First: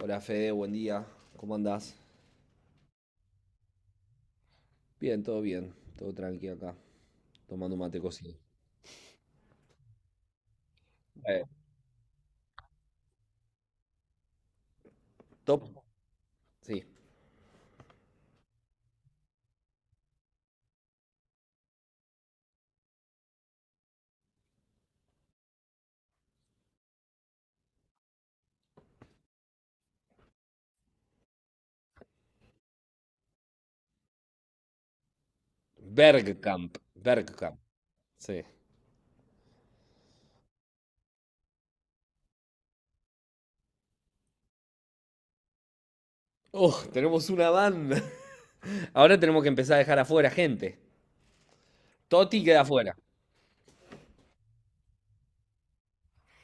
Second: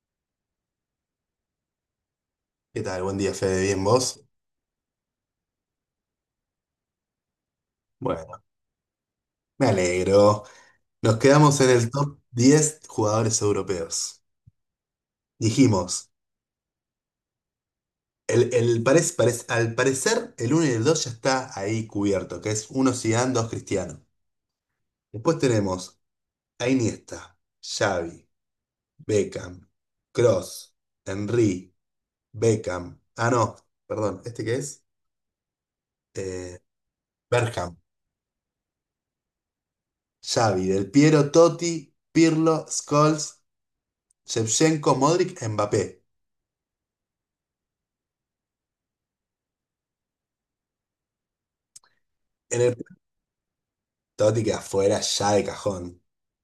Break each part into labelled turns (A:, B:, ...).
A: Hola Fede, buen día. ¿Cómo andás?
B: ¿Qué tal? Buen día, Fede. ¿Bien vos?
A: Bien. Todo tranqui acá. Tomando un mate cocido.
B: Bueno, me alegro. Nos
A: Eh,
B: quedamos en el top 10 jugadores europeos.
A: Top.
B: Dijimos,
A: Sí.
B: al parecer el uno y el 2 ya está ahí cubierto, que es uno Zidane, dos Cristiano. Después tenemos a Iniesta, Xavi, Beckham, Cross, Henry, Beckham. Ah, no, perdón, ¿este qué es? Eh,
A: Bergkamp. Bergkamp.
B: Bergkamp,
A: Sí.
B: Xavi, Del Piero, Totti, Pirlo, Scholes, Shevchenko, Modric, Mbappé.
A: Oh, tenemos una banda. Ahora tenemos que empezar a dejar afuera gente. Totti queda
B: En el
A: afuera.
B: Totti queda afuera ya de cajón.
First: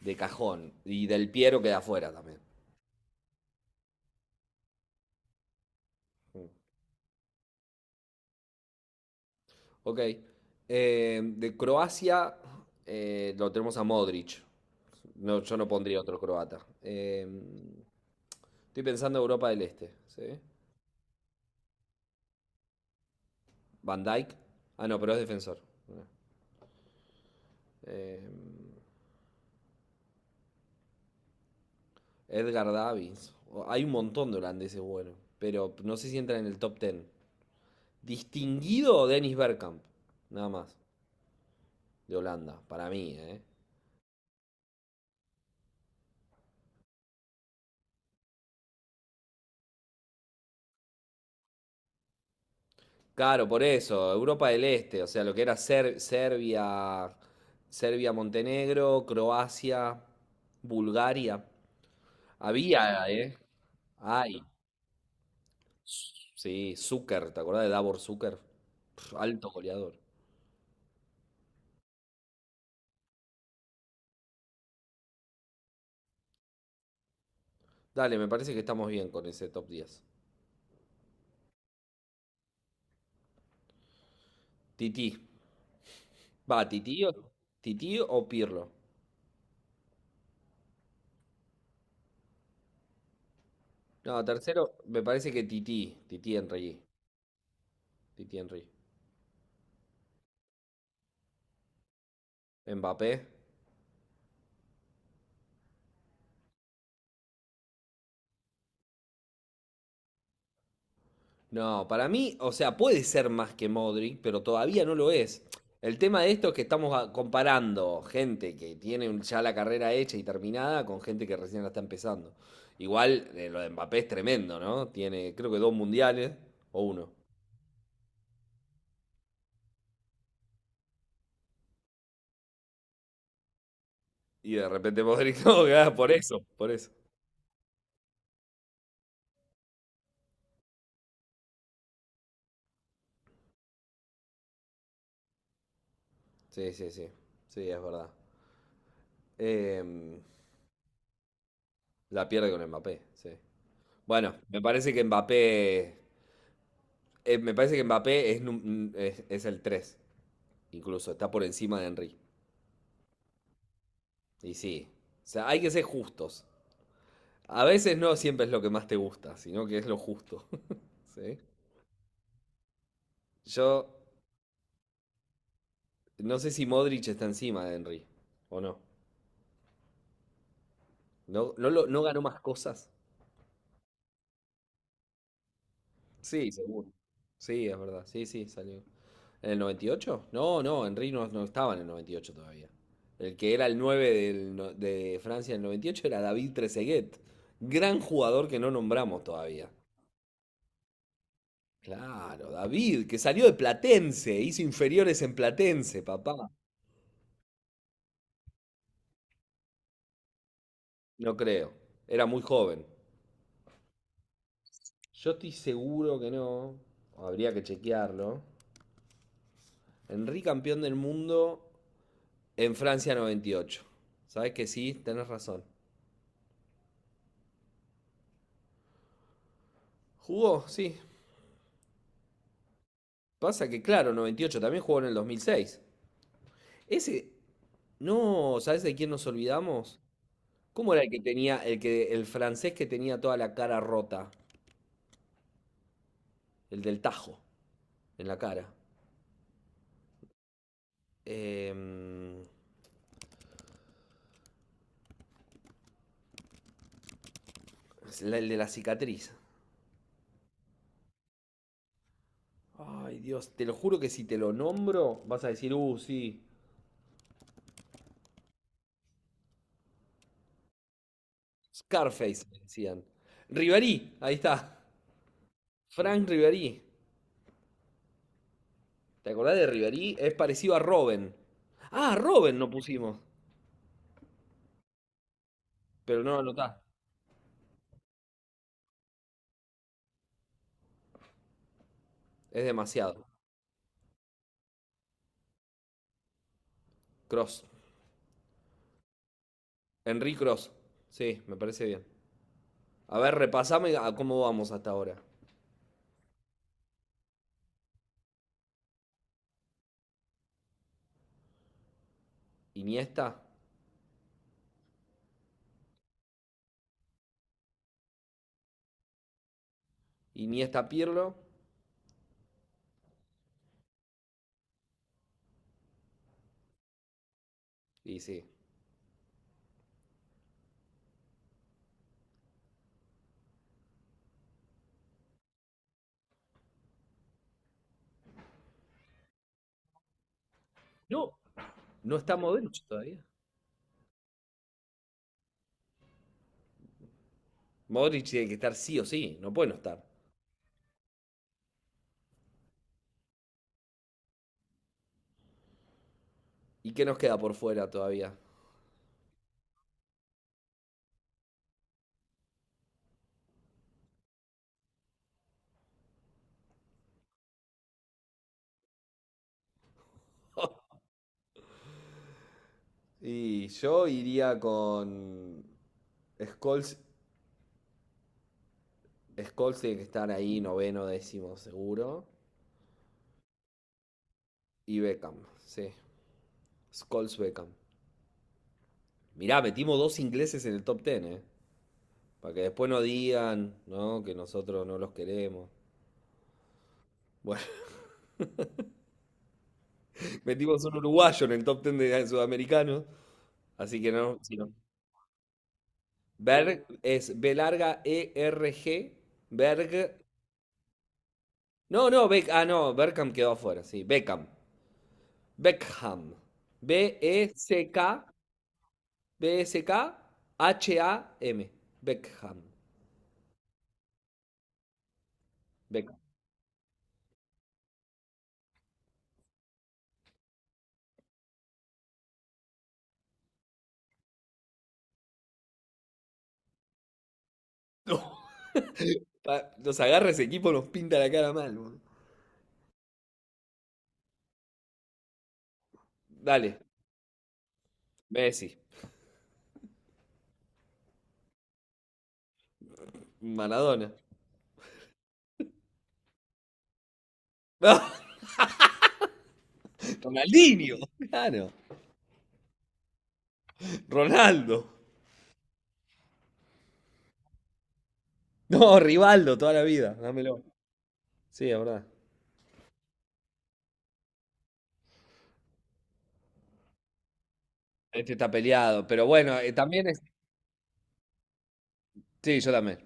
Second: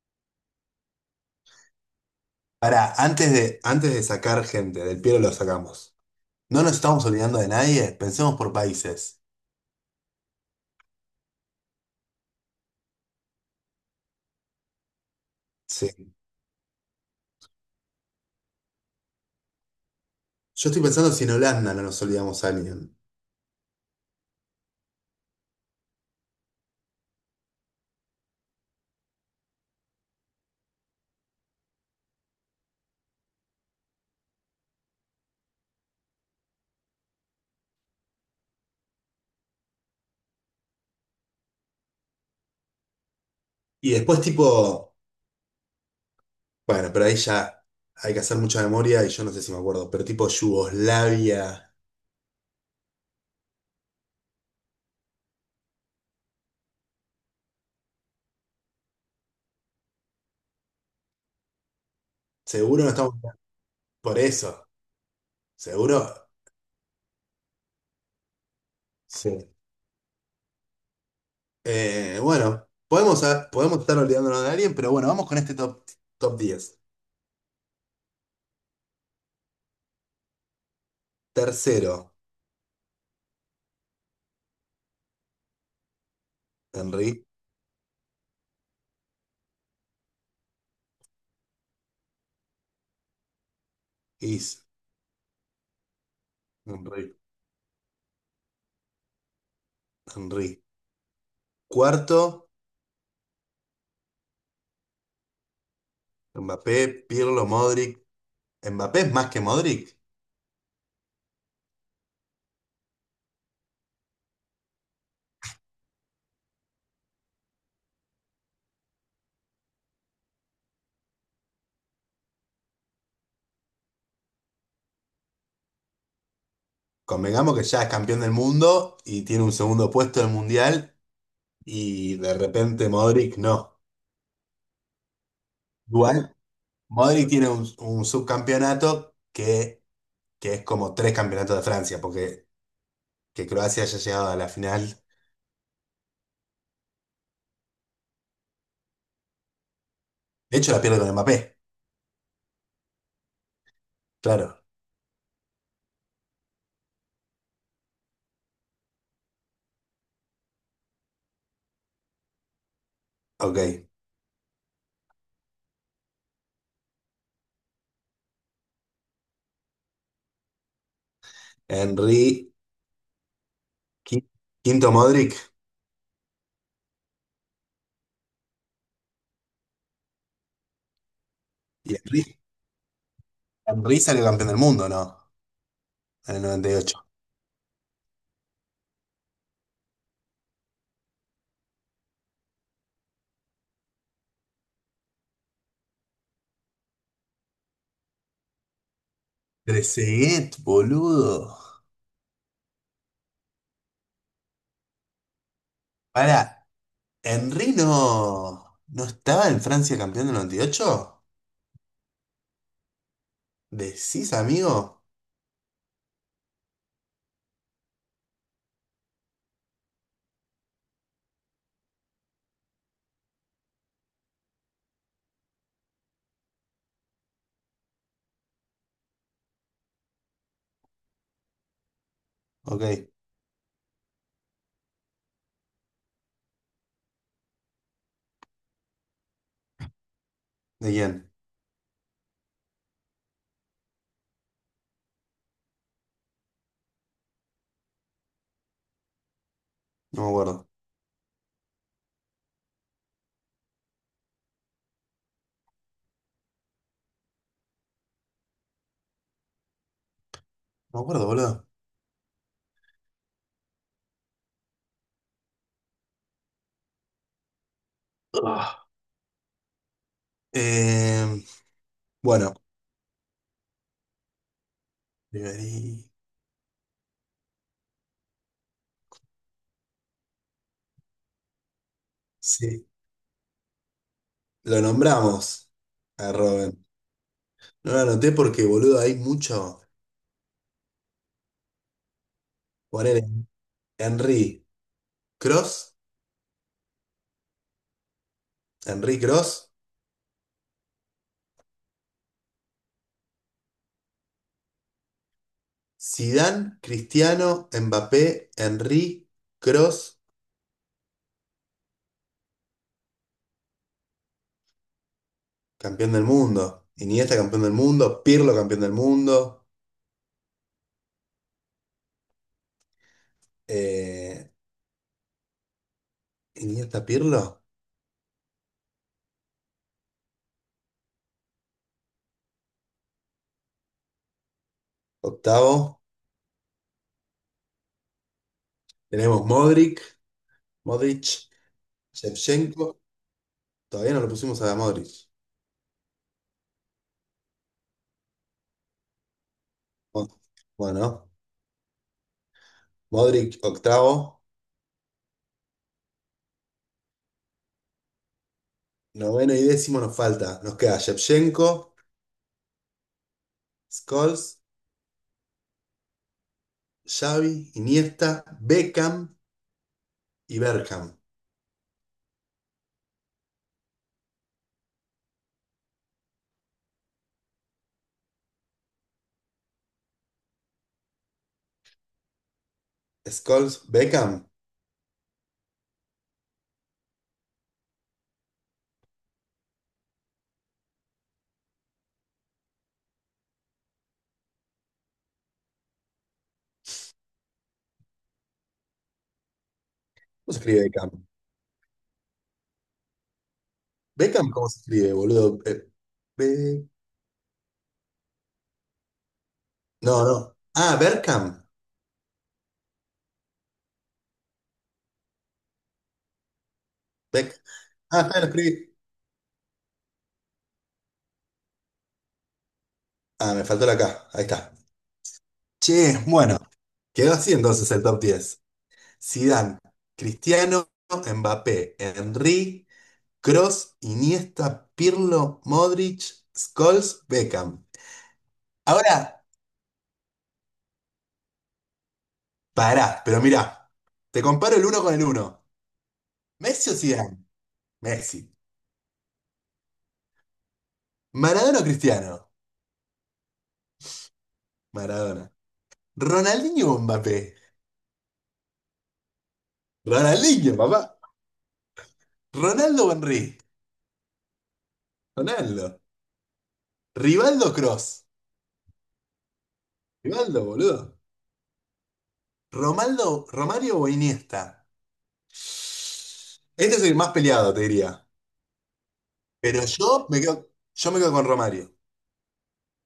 A: De cajón. Y Del Piero queda afuera también.
B: Pará, antes de sacar gente, del Piero lo sacamos. No nos estamos olvidando de nadie, pensemos por países.
A: Ok. De Croacia lo tenemos a Modric. No, yo no pondría
B: Sí.
A: otro croata. Estoy pensando en Europa del Este. ¿Sí?
B: Yo estoy pensando si en Holanda no nos olvidamos a alguien.
A: Van Dijk, ah, no, pero es defensor. Eh, Edgar Davids, hay un montón de holandeses buenos. Pero no sé si entran en el top 10. Distinguido Dennis Bergkamp. Nada más. De Holanda. Para mí, ¿eh?
B: Y después, tipo, bueno, pero ahí ya hay que hacer mucha memoria y yo no sé si me acuerdo, pero tipo Yugoslavia.
A: Claro, por eso. Europa del Este. O sea, lo que era Serbia. Serbia, Montenegro, Croacia, Bulgaria.
B: Seguro no
A: Había,
B: estamos.
A: ¿eh?
B: Por
A: Ay,
B: eso. Seguro.
A: sí, Zucker, ¿te acordás de Davor Zucker? Pf,
B: Sí.
A: alto goleador.
B: Bueno, podemos estar olvidándonos de alguien, pero bueno, vamos con este top, top diez.
A: Dale, me parece que estamos bien con ese top diez.
B: Tercero,
A: Tití. Va,
B: Henry.
A: Tití o Pirlo. No, tercero,
B: Is
A: me parece que Tití. Tití Henry.
B: Henry,
A: Tití Henry.
B: Henry. Cuarto,
A: Mbappé.
B: Mbappé, Pirlo, Modric. Mbappé es más que Modric.
A: No, para mí, o sea, puede ser más que Modric, pero todavía no lo es. El tema de esto es que estamos comparando gente que tiene ya la carrera hecha y terminada con gente que recién la está empezando. Igual, lo de Mbappé es tremendo, ¿no? Tiene, creo que dos mundiales o uno.
B: Convengamos que ya es campeón del mundo y tiene un segundo puesto del mundial y de repente Modric no.
A: Y de repente Modric no, gana por
B: Igual,
A: eso, por eso.
B: Modric tiene un subcampeonato que es como tres campeonatos de Francia, porque que Croacia haya llegado a la final.
A: Sí, sí, sí. Sí, es verdad. Em,
B: De hecho, la pierde con Mbappé.
A: la pierde con Mbappé, sí. Bueno, me
B: Claro,
A: parece que Mbappé. Me parece que Mbappé es el tres. Incluso está por encima de Henry.
B: ok.
A: Y sí. O sea, hay que ser justos. A veces no siempre es lo que más te gusta, sino que es lo justo. ¿Sí?
B: Henry,
A: Yo
B: qui- quinto Modric.
A: no sé si Modric está encima de Henry o no. ¿No, no,
B: Y
A: no ganó
B: Henry,
A: más cosas?
B: Henry salió campeón del mundo, ¿no? En el
A: Sí,
B: noventa y
A: seguro.
B: ocho.
A: Sí, es verdad. Sí, sí, salió. ¿En el noventa y ocho? No, no, Henry no, no estaba en el 98 todavía. El que era el 9 del de Francia en el 98 era David Trezeguet, gran jugador que no nombramos todavía.
B: Trezeguet, boludo.
A: Claro, David, que salió de Platense, hizo inferiores en Platense, papá.
B: Para, ¿Henry no estaba en Francia campeón del 98?
A: No creo, era muy joven.
B: ¿Decís, amigo?
A: Yo estoy seguro que no, habría que chequearlo. Henry campeón del mundo en Francia noventa y ocho. ¿Sabes que sí? Tenés razón. ¿Jugó? Sí,
B: Ok, ¿de
A: pasa que, claro, 98 también jugó en el 2006. Ese, no, ¿sabes de quién nos olvidamos? ¿Cómo era el que
B: quién?
A: tenía, el que, el francés que tenía toda la cara rota? El del tajo en la cara.
B: No me acuerdo.
A: Em, es el de la cicatriz.
B: No me acuerdo, boludo.
A: Ay, Dios, te lo juro que si te lo nombro, vas a decir, sí.
B: Ah. Eh,
A: Scarface,
B: bueno,
A: le decían. Ribéry, ahí está.
B: Ribery.
A: Frank Ribéry. ¿Te acordás de Ribéry? Es parecido a Robin. Ah, Robin no
B: Sí,
A: pusimos.
B: lo nombramos
A: Pero no
B: a
A: lo anotás.
B: Robin. No lo anoté porque, boludo, hay mucho.
A: Es
B: Poner
A: demasiado.
B: Henry Cross,
A: Cross.
B: Henry Cross,
A: Henry Cross. Sí, me parece bien. A ver, repasame a cómo vamos hasta ahora.
B: Zidane, Cristiano, Mbappé, Henry Cross.
A: Iniesta.
B: Campeón del mundo. Iniesta campeón del mundo. Pirlo campeón del mundo.
A: Iniesta Pirlo.
B: Eh, Iniesta Pirlo.
A: Y sí.
B: Octavo. Tenemos Modric. Modric.
A: No, no está Modric
B: Shevchenko.
A: todavía.
B: Todavía no lo pusimos a Modric.
A: Modric tiene que estar sí o sí. No puede no estar.
B: Mo- Bueno, Modric octavo.
A: ¿Y qué nos queda por fuera todavía?
B: Noveno y décimo nos falta. Nos queda Shevchenko, Scholes, Xavi, Iniesta, Beckham y Bergkamp.
A: Y yo iría con Scholes. Scholes tiene que estar ahí, noveno, décimo, seguro.
B: Scholes, Beckham.
A: Y Beckham. Sí. Scholes Beckham. Mirá, metimos dos ingleses en el top diez, ¿eh? Para que después no digan, ¿no? Que nosotros no los queremos. Bueno,
B: ¿Cómo se escribe
A: metimos un
B: Beckham?
A: uruguayo en el top 10 de sudamericanos. Así que no,
B: Beckham,
A: si
B: ¿cómo
A: no.
B: se escribe, boludo?
A: Berg es B larga E R G.
B: No,
A: Berg.
B: no. Ah, Bergkamp.
A: No, no, ah, no, Beckham quedó afuera, sí. Beckham. Beckham. B-E-C-K. E
B: Beck-
A: C K
B: Ah, está, lo escribí.
A: B E C K H A M Beckham.
B: Ah, me faltó la K. Ahí está.
A: Beckham.
B: Che, bueno. ¿Quedó así entonces el top 10? Zidane, Cristiano, Mbappé, Henry, Kroos, Iniesta, Pirlo, Modric, Scholes, Beckham.
A: No,
B: Ahora,
A: nos agarra ese equipo, nos pinta la cara mal, boludo.
B: pará, pero mirá. Te comparo el uno con el uno.
A: Dale,
B: ¿Messi o Zidane? Messi.
A: Messi.
B: ¿Maradona o Cristiano?
A: Maradona.
B: Maradona. ¿Ronaldinho o Mbappé? Ronaldinho,
A: Ronaldinho.
B: papá.
A: Claro.
B: ¿Ronaldo o Henry?
A: Ronaldo.
B: Ronaldo. Rivaldo Cross.
A: No, Rivaldo, toda la vida. Dámelo.
B: Rivaldo, boludo.
A: Sí, es verdad.
B: Romaldo, Romario o Iniesta. Este es el más peleado, te diría.
A: Este está peleado. Pero bueno, también es.
B: Yo me quedo con Romario.
A: Sí, yo también.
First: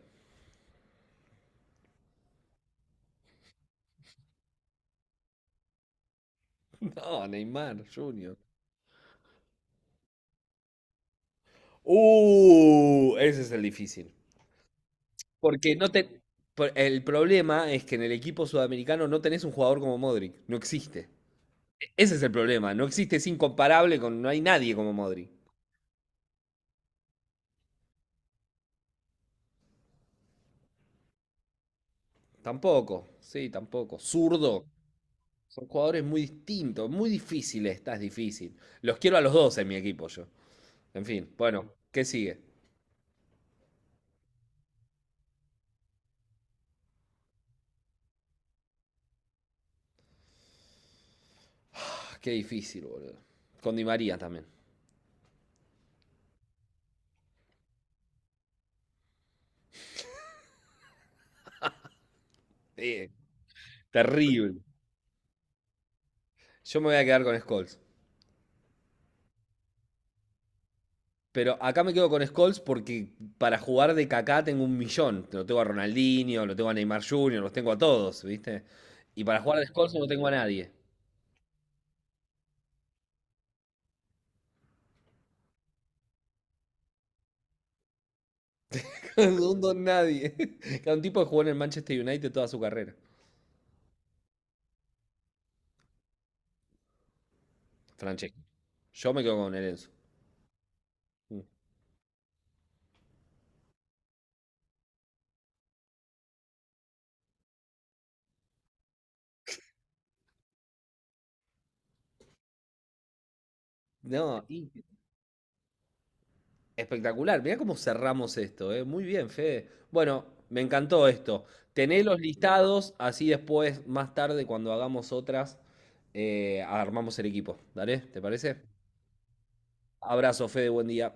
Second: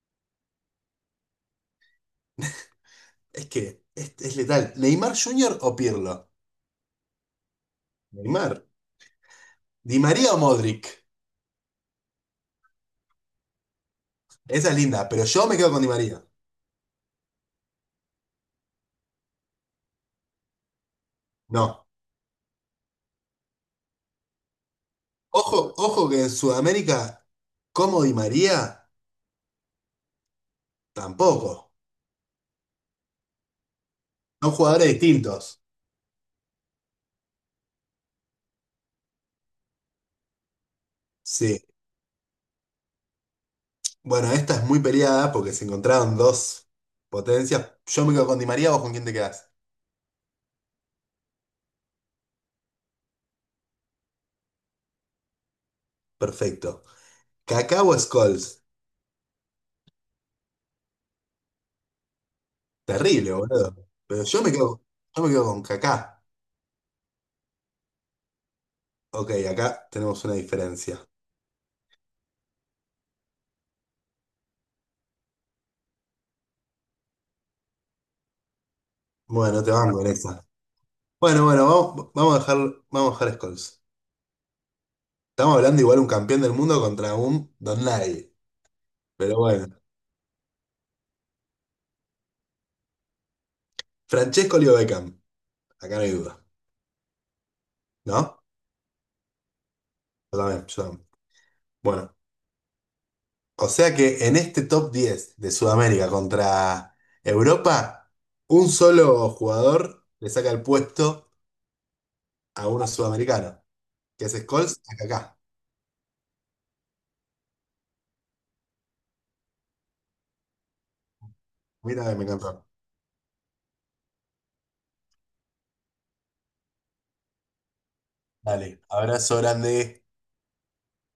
B: Es que es letal. ¿Neymar Jr. o Pirlo?
A: No, Neymar Junior.
B: Neymar. ¿Di María o Modric?
A: Ese es el difícil.
B: Esa es linda, pero yo me quedo
A: Porque
B: con
A: no
B: Di
A: te.
B: María.
A: El problema es que en el equipo sudamericano no tenés un jugador como Modric. No existe.
B: No.
A: Ese es el problema. No existe, es incomparable con. No hay nadie como Modric.
B: Ojo, ojo que en Sudamérica, como Di María, tampoco.
A: Tampoco. Sí, tampoco.
B: Son
A: Zurdo.
B: jugadores distintos.
A: Son jugadores muy distintos, muy difíciles, estás difícil. Los quiero a los dos en mi equipo yo. En fin,
B: Sí.
A: bueno, ¿qué sigue?
B: Bueno, esta es muy peleada porque se encontraron dos potencias. Yo me quedo con Di María, ¿vos con quién te quedás?
A: Ah, qué difícil, boludo. Con Di María también.
B: Perfecto. ¿Kaká o Scholes?
A: Eh,
B: Terrible, boludo. Pero yo me
A: Terrible.
B: quedo, yo me quedo con Kaká.
A: Yo me voy a quedar con Scholes.
B: Ok, acá tenemos una diferencia.
A: Pero acá me quedo con Scholes porque para jugar de Kaká tengo un millón. Lo tengo a Ronaldinho, lo tengo a Neymar Jr., los tengo a todos, ¿viste? Y para jugar
B: Bueno,
A: de
B: te. Ah,
A: Scholes
B: banco
A: no
B: en
A: tengo a
B: esa.
A: nadie.
B: Bueno, bueno, vamos, vamos a dejar, vamos a dejar Scholes. Estamos hablando igual un campeón del mundo contra un don nadie. Pero
A: No
B: bueno.
A: tengo a nadie. Cada un tipo que jugó en el Manchester United toda su carrera.
B: Francesco Leo Beckham. Acá no hay duda.
A: Francesco.
B: ¿No?
A: Yo me quedo con el Enzo.
B: Yo también, yo también. Bueno. O sea que en este top 10 de Sudamérica contra Europa, un solo jugador le saca el puesto a uno sudamericano, que es
A: No, y
B: Scholes acá.
A: espectacular, mirá cómo cerramos esto, ¿eh? Muy bien, Fede. Bueno, me encantó esto. Tené
B: Mira que
A: los
B: me encantó.
A: listados, así después, más tarde, cuando hagamos otras, armamos el equipo. ¿Dale? ¿Te parece?
B: Dale, abrazo grande.
A: Abrazo, Fede, buen día.